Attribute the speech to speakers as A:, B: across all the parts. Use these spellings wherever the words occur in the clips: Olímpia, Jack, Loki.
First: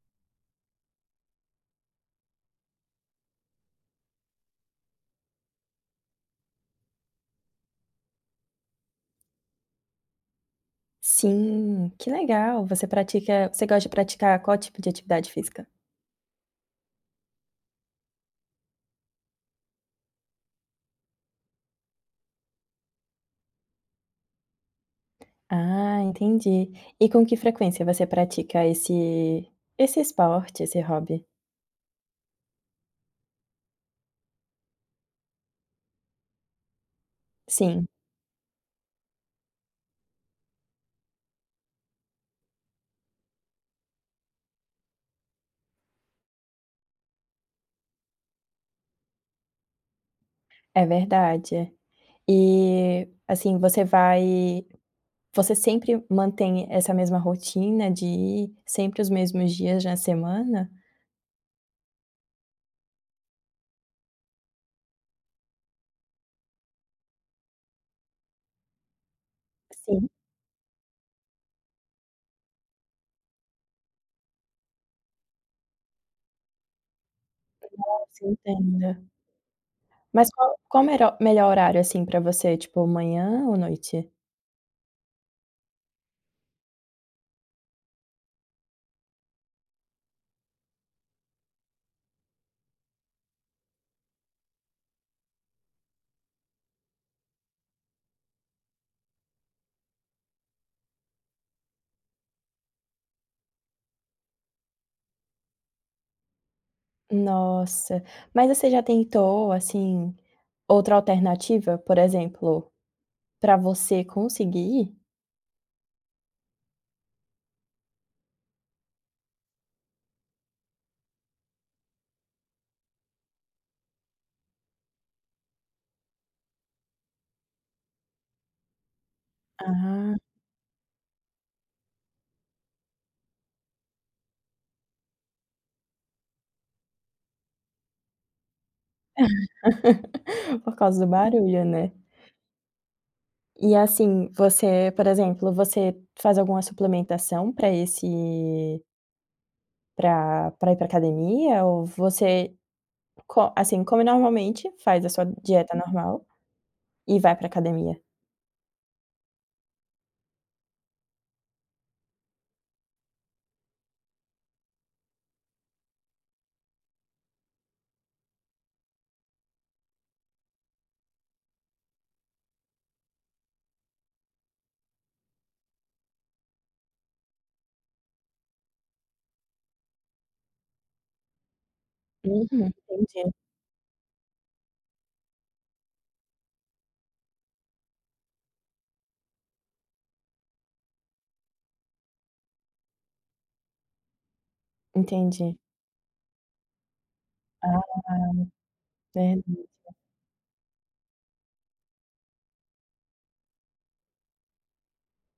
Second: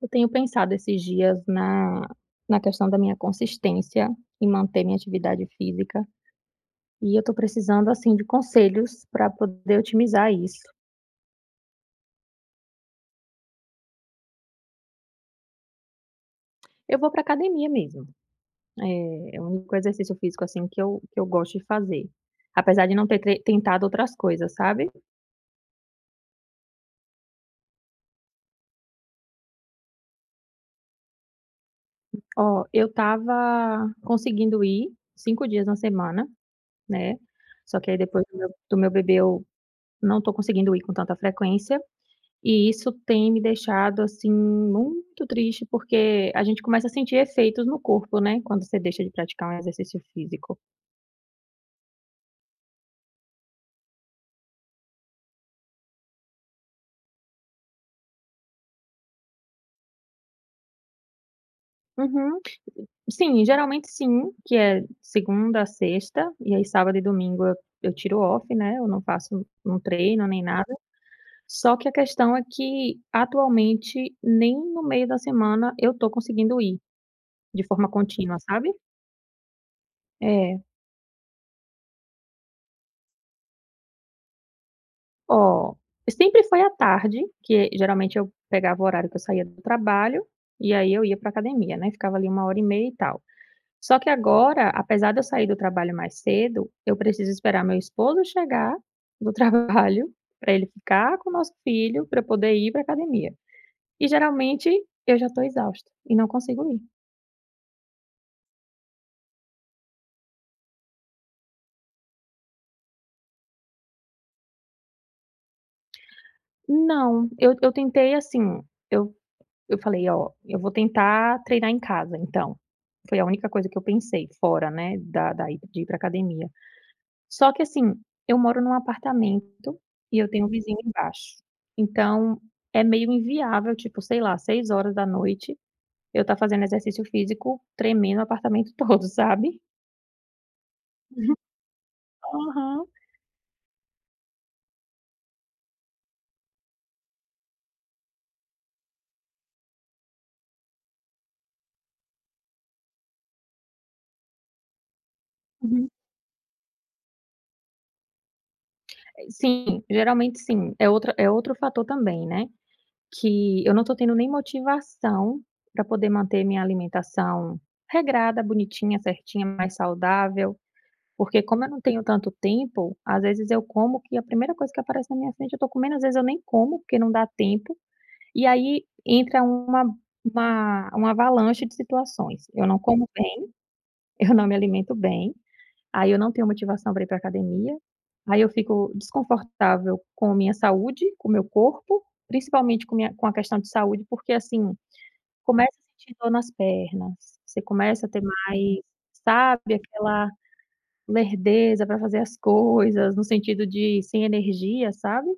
A: Eu tenho pensado esses dias na na questão da minha consistência em manter minha atividade física, e eu estou precisando, assim, de conselhos para poder otimizar isso.
B: Sim, que legal. Você gosta de praticar qual tipo de atividade física?
A: Eu vou para academia mesmo, é o único exercício físico, assim, que eu gosto de fazer, apesar de não ter tre tentado outras coisas, sabe.
B: Ah, entendi. E com que frequência você pratica esse esporte, esse hobby?
A: Ó, eu estava conseguindo ir 5 dias na semana, né, só
B: Sim,
A: que aí depois do meu bebê eu não tô conseguindo ir com tanta frequência. E isso tem me deixado, assim, muito triste, porque a gente começa a sentir efeitos no corpo, né, quando você deixa de praticar um exercício físico.
B: é verdade. E, assim, você sempre mantém essa mesma rotina de ir sempre os mesmos dias na semana?
A: Uhum. Sim, geralmente sim, que é segunda a sexta, e aí sábado e domingo eu tiro off, né, eu não faço não
B: Sim,
A: treino nem nada. Só que a questão é que atualmente nem no meio da semana eu tô conseguindo ir de forma
B: sim,
A: contínua, sabe?
B: entendo. Mas qual
A: É.
B: qual o mero melhor horário, assim, para você, tipo manhã ou noite?
A: Ó, sempre foi à tarde, que geralmente eu pegava o horário que eu saía do trabalho, e aí eu ia para academia, né, ficava ali uma hora e meia e tal. Só que agora, apesar de eu sair do trabalho mais cedo, eu preciso esperar meu esposo chegar do trabalho, para ele ficar com o nosso filho, para eu poder ir para academia. E geralmente eu já estou exausta e não consigo ir.
B: Nossa, mas você já tentou, assim, outra alternativa, por exemplo, para você conseguir.
A: Não, eu tentei assim, eu Eu falei: "Ó, eu vou tentar treinar em casa então". Foi a única coisa que eu pensei, fora, né, da ir pra academia. Só que assim, eu moro num apartamento
B: Ah,
A: e eu tenho um vizinho embaixo. Então, é meio inviável, tipo, sei lá, seis horas da noite, eu estar fazendo exercício físico tremendo o apartamento todo, sabe?
B: por causa do barulho, né.
A: Aham.
B: E assim, você, por exemplo, você faz alguma suplementação para esse para ir para academia ou você come normalmente, faz a sua dieta
A: Uhum.
B: normal e vai para academia?
A: Sim, geralmente sim. É outra É outro fator também, né? Que eu não tô tendo nem motivação para poder manter minha alimentação regrada, bonitinha, certinha, mais saudável, porque como eu não tenho tanto tempo, às vezes eu como que a primeira coisa que aparece na minha frente eu tô comendo, às vezes eu nem como, porque não dá tempo, e aí entra uma avalanche de situações.
B: Uhum,
A: Eu não como
B: entendi,
A: bem, eu não me alimento bem. Aí eu não tenho motivação para ir para academia, aí eu fico desconfortável com a minha saúde, com o meu corpo, principalmente com a questão de saúde, porque, assim,
B: entendi.
A: começa a sentir dor nas pernas, você
B: Ah,
A: começa a ter mais,
B: verdade.
A: sabe, aquela lerdeza para fazer as coisas, no sentido de sem energia, sabe?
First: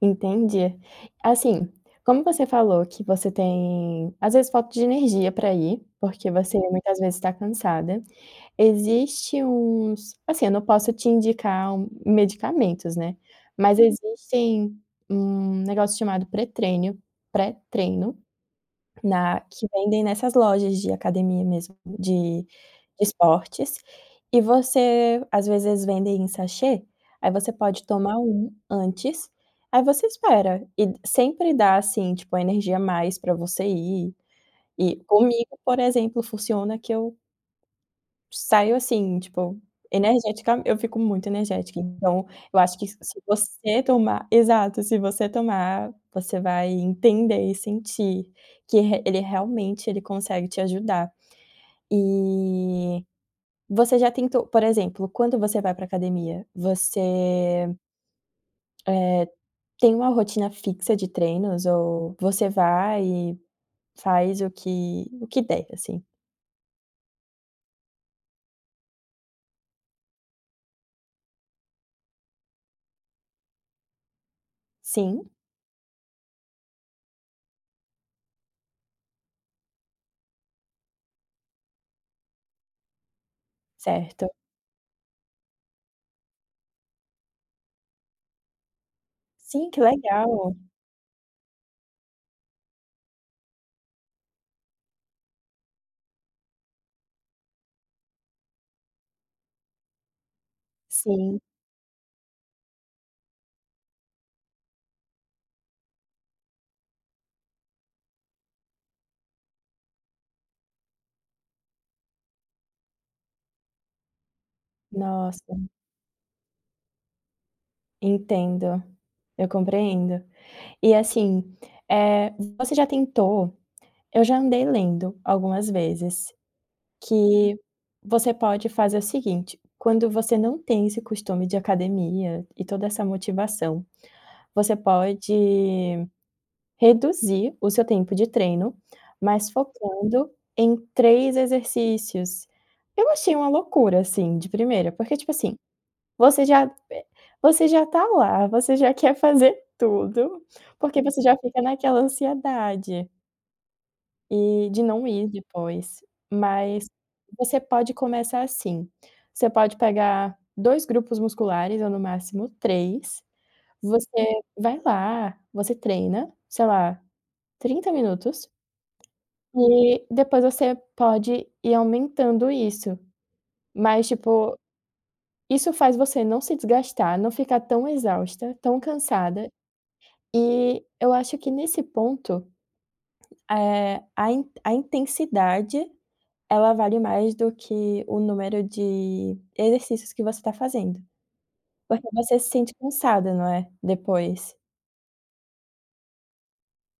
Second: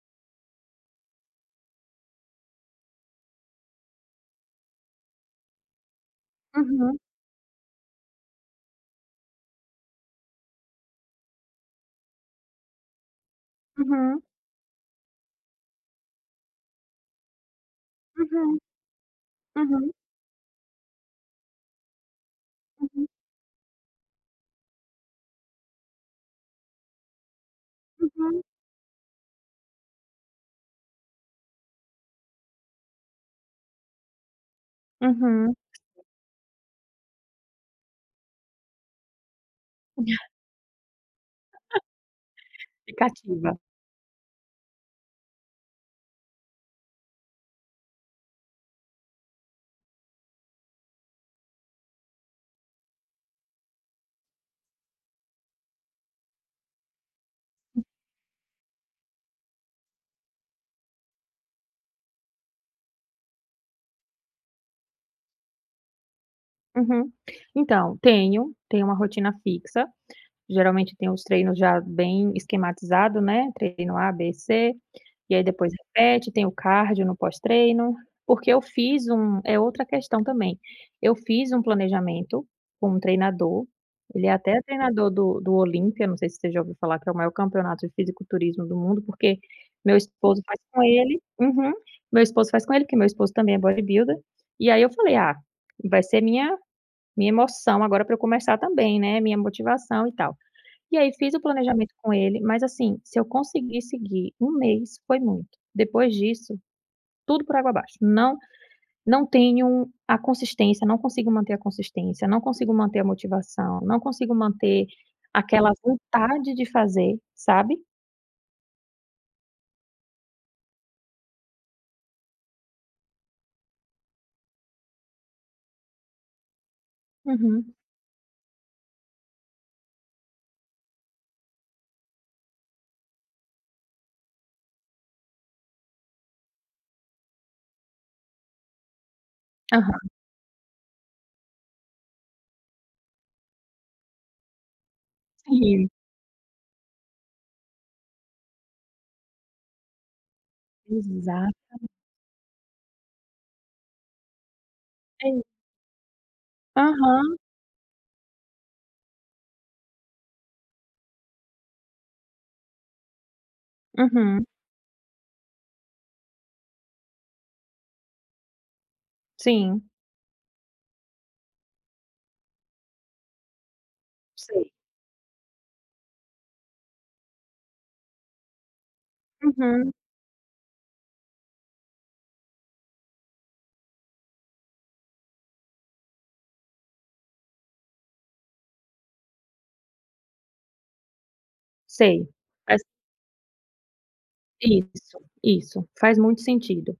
B: Entendi. Assim, como você falou que você tem, às vezes, falta de energia para ir, porque você muitas
A: Uhum,
B: vezes está cansada, existe uns assim, eu não posso te indicar um medicamentos, né, mas
A: uhum,
B: existem um negócio chamado pré-treino,
A: uhum,
B: na que
A: uhum,
B: vendem nessas lojas de academia mesmo, de
A: uhum,
B: esportes, e você às vezes vendem em sachê, aí você pode tomar
A: uhum,
B: um antes, aí você espera, e sempre dá, assim, tipo, energia a mais pra você ir, e
A: uhum.
B: comigo, por exemplo, funciona que eu saio assim, tipo, energética eu fico muito energética, então eu acho que
A: Fica.
B: se você tomar exato, se você tomar, você vai entender e sentir que re ele realmente ele consegue te ajudar. E você já tentou por exemplo, quando você vai para academia, você tem uma rotina fixa de treinos ou você vai e faz o que der, assim?
A: Uhum. Então, tenho, tenho uma rotina fixa. Geralmente tem os treinos já bem esquematizado, né, treino A, B, C,
B: Sim?
A: e aí depois repete, tem o cardio no pós-treino, porque eu fiz um é outra questão também, eu fiz um planejamento com um treinador, ele é
B: Certo.
A: até treinador do Olímpia, não sei se você já ouviu falar, que é o maior campeonato de fisiculturismo do mundo, porque
B: Sim, que
A: meu esposo
B: legal.
A: faz com ele, uhum, meu esposo faz com ele, porque meu esposo também é bodybuilder, e aí eu falei: "Ah, vai ser minha emoção agora pra eu começar também, né, minha motivação e tal". E aí fiz
B: Sim,
A: o planejamento com ele, mas assim, se eu conseguir seguir um mês, foi muito. Depois disso, tudo por água abaixo. Não não tenho a consistência, não consigo manter a consistência, não consigo manter a motivação, não consigo manter
B: nossa.
A: aquela vontade de fazer, sabe?
B: Entendo, eu compreendo. E assim, eh, você já tentou eu já andei lendo algumas vezes. Uhum. Que
A: Uhum.
B: você pode fazer o seguinte: quando você não tem esse costume de academia e toda essa motivação, você pode reduzir o seu tempo de treino, mas
A: Aham.
B: focando em 3 exercícios. Eu achei uma loucura, assim, de primeira, porque tipo assim,
A: Sim,
B: você já você já tá lá, você já quer fazer tudo, porque você já fica
A: exato.
B: naquela ansiedade, e de não ir
A: É i
B: depois. Mas
A: Aham,
B: você pode começar assim, você pode pegar 2 grupos musculares ou no máximo 3. Você
A: uhum.
B: vai lá, você treina, sei lá, 30 minutos,
A: Sim,
B: e depois você pode ir aumentando isso. Mas, tipo,
A: sei.
B: isso faz você não se desgastar, não ficar tão exausta, tão cansada.
A: Uhum,
B: E eu acho que nesse ponto, a intensidade, ela vale mais do que o número de exercícios que você está fazendo, porque
A: sei.
B: você se sente
A: Faz
B: cansada, não é, depois.
A: isso, isso, faz muito sentido.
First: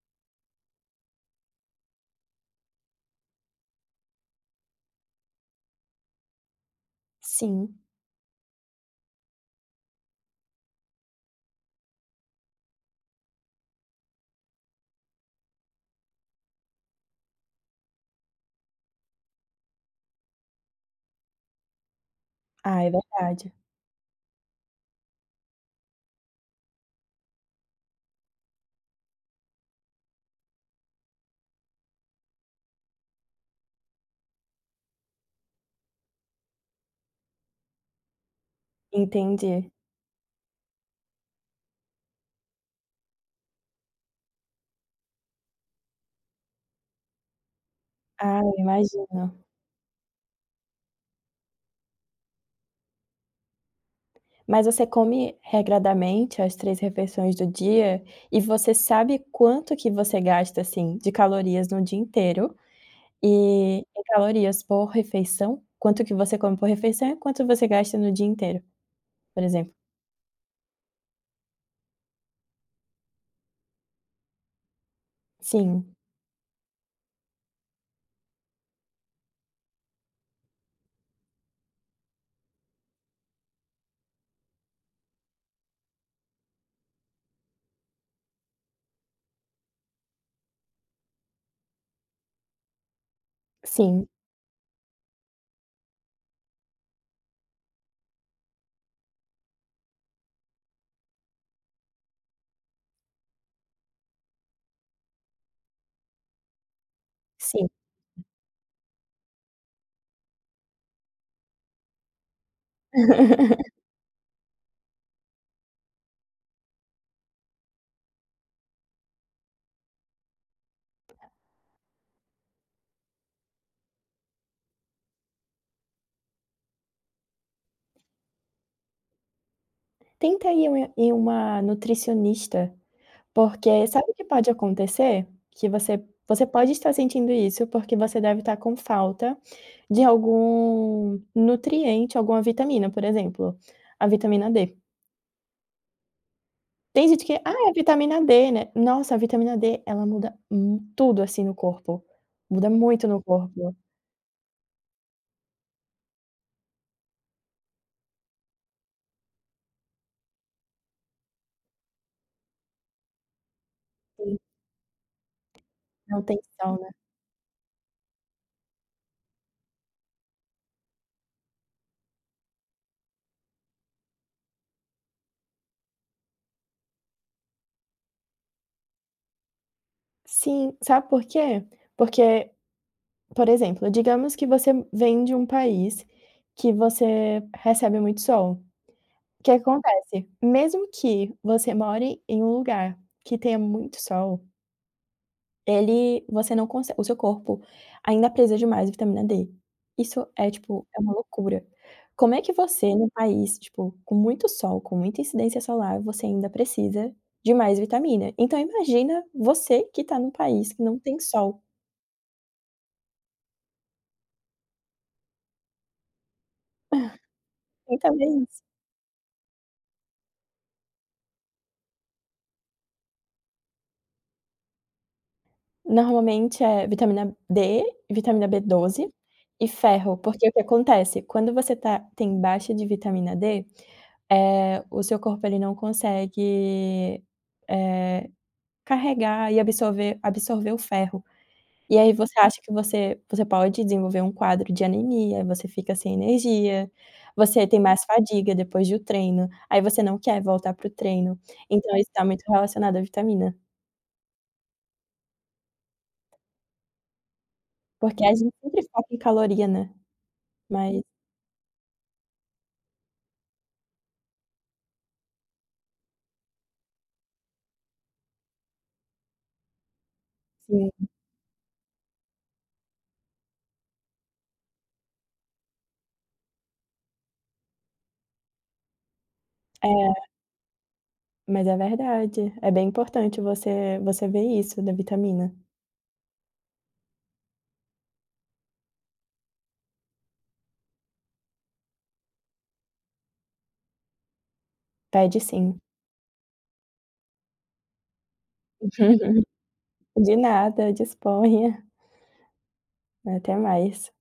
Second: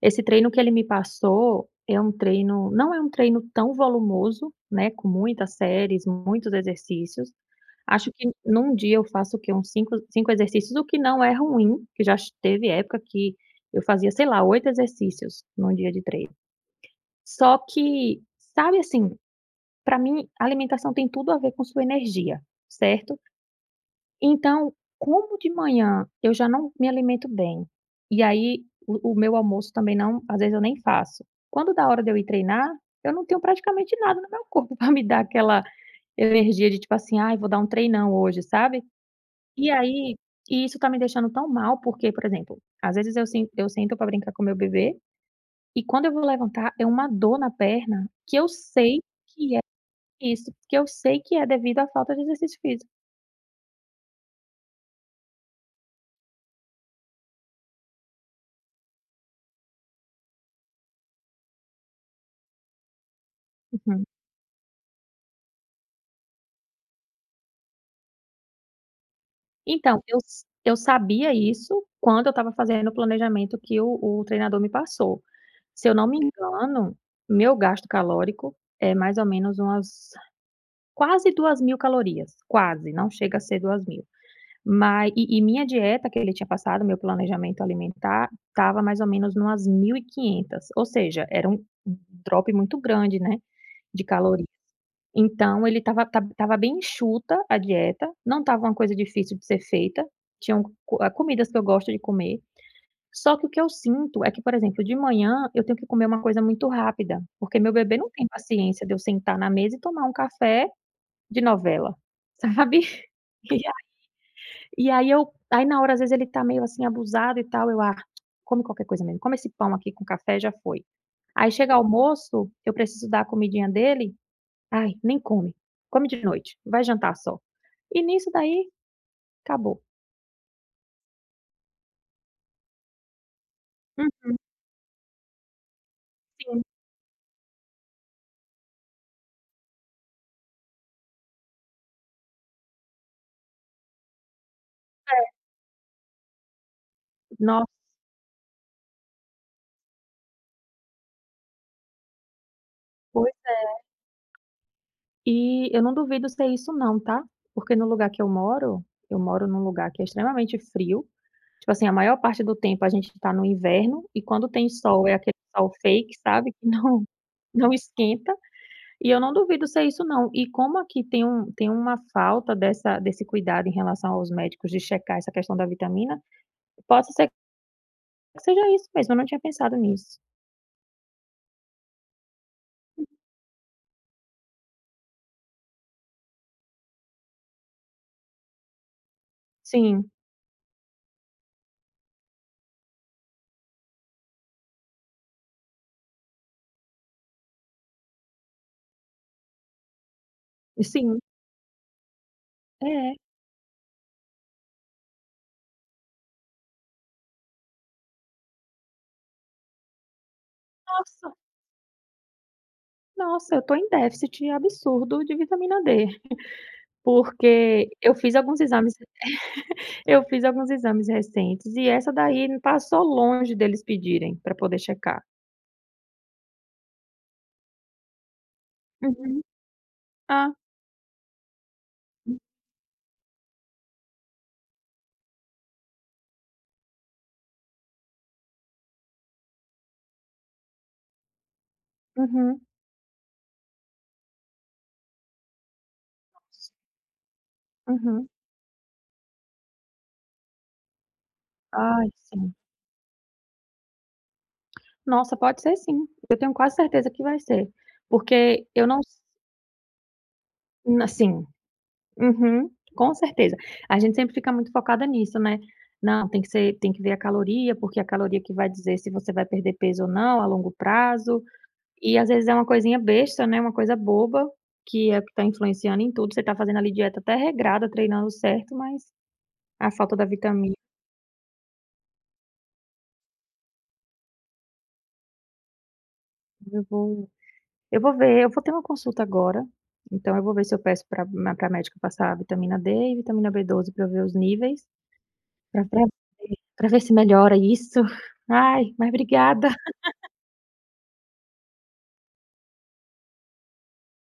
A: Esse treino que ele me passou é um treino não é um treino tão volumoso, né, com muitas séries, muitos exercícios.
B: Sim.
A: Acho que num dia eu faço o quê? Uns cinco exercícios, o que não é ruim, que já teve época que eu fazia, sei lá, 8 exercícios num dia de treino. Só que, sabe, assim, para mim alimentação tem tudo a ver com sua energia,
B: Ah, é
A: certo?
B: verdade.
A: Então, como de manhã eu já não me alimento bem, e aí o meu almoço também não, às vezes eu nem faço. Quando dá hora de eu ir treinar, eu não tenho praticamente nada no meu corpo para me dar aquela energia de tipo assim: "Ai, vou dar um treinão hoje", sabe. E
B: Entendi.
A: aí e isso tá me deixando tão mal, porque, por exemplo, às vezes eu sento para brincar com meu bebê, e quando eu vou levantar é uma dor na perna, que
B: Ah,
A: eu
B: eu
A: sei
B: imagino.
A: que é isso, que eu sei que é devido à falta de exercício físico.
B: Mas você come regradamente as 3 refeições do dia e você sabe quanto que você gasta, assim, de calorias no dia inteiro? E em calorias por refeição, quanto que você come por refeição e quanto você gasta no dia inteiro, por exemplo.
A: Então, eu sabia isso quando eu estava fazendo o planejamento que o treinador me passou. Se eu
B: Sim,
A: não me engano, meu gasto calórico é mais ou menos umas quase 2.000 calorias, quase, não chega a ser 2.000. Mas e minha dieta que ele tinha passado, meu planejamento alimentar, estava mais ou menos umas 1.500, ou seja, era um drop muito grande, né, de
B: sim,
A: calorias. Então ele estava bem enxuta a dieta, não estava uma coisa difícil de ser feita, tinham co ah, comidas que eu gosto de comer, só que o que eu sinto é que, por exemplo, de manhã eu tenho que comer uma coisa muito rápida, porque
B: sim.
A: meu bebê não tem paciência de eu sentar na mesa e tomar um café de novela, sabe. E a e aí eu, aí na hora às vezes ele está meio assim abusado e tal, eu: "Ah, come qualquer coisa mesmo, come esse pão aqui com café, já foi". Aí chega almoço, eu preciso dar a comidinha dele. Ai, nem come. Come de noite, vai jantar só. E nisso daí, acabou.
B: Tenta ir em uma nutricionista, porque
A: Hum,
B: sabe o que pode acontecer? Que você
A: sim.
B: pode estar sentindo isso, porque você deve estar com falta de algum nutriente, alguma vitamina, por exemplo, a vitamina D. Tem gente que: "Ah,
A: Nossa,
B: é vitamina D, né". Nossa, a vitamina D, ela muda mu tudo, assim, no corpo. Muda muito no
A: foi
B: corpo.
A: e eu não duvido ser isso não, tá. Porque no lugar que eu moro num lugar que é extremamente frio, tipo assim, a maior parte do tempo a gente tá no inverno e quando tem sol é aquele sol fake,
B: Não tem
A: sabe, que
B: sal, né.
A: não não esquenta, e eu não duvido ser isso não. E como aqui tem uma falta dessa desse cuidado em relação aos médicos de checar essa questão da vitamina, possa ser que seja isso mesmo, eu não tinha pensado nisso.
B: Sim, sabe por quê? Porque, por exemplo, digamos que você vem de um país que você recebe muito sol. O que
A: Sim,
B: acontece? Mesmo que você more em um lugar que tenha muito sol, ele você não consegue o seu corpo ainda precisa de mais vitamina D. Isso é, tipo, é uma
A: sim.
B: loucura. Como é que você num
A: É.
B: país, tipo, com muito sol, com muita incidência solar, você ainda precisa de mais vitamina? Então imagina você que tá num país que não tem
A: Nossa,
B: sol,
A: nossa, eu tô em déficit absurdo de vitamina D, porque
B: tenta ver isso.
A: eu fiz alguns exames recentes e essa daí passou longe deles pedirem para poder checar.
B: Normalmente é vitamina D, vitamina B12
A: Uhum.
B: e ferro, porque o
A: Ah.
B: que acontece, quando você tem
A: Hum.
B: baixa de vitamina D, o seu corpo ele não consegue, eh carregar e absorver o ferro. E aí você
A: Uhum.
B: acha que você pode desenvolver um quadro de anemia, você fica sem energia, você tem mais
A: Uhum.
B: fadiga depois do treino, aí você não quer voltar para o treino. Então isso
A: Ai,
B: está muito
A: sim.
B: relacionado à vitamina,
A: Nossa, pode ser sim. Eu tenho quase certeza que vai ser,
B: porque a gente
A: porque
B: sempre
A: eu não
B: foca em
A: s
B: caloria, né, mas
A: assim Uhum, com certeza. A gente sempre fica muito focada nisso, né. Não, tem que ver a caloria, porque é a caloria que vai dizer se você vai perder peso ou não a longo
B: sim,
A: prazo, e às vezes é uma coisinha besta, né, uma coisa boba, que é o que está influenciando em tudo, você está fazendo ali dieta até regrada, treinando certo, mas a falta
B: é,
A: da vitamina.
B: mas é verdade, é bem importante você ver isso da vitamina.
A: eu vou eu vou ver, eu vou ter uma consulta agora, então eu vou ver se eu peço para a médica passar a vitamina D e vitamina B12 para eu ver os níveis,
B: Pede sim.
A: para ver se melhora isso. Ai, mas obrigada.
B: De nada, disponha. Até mais.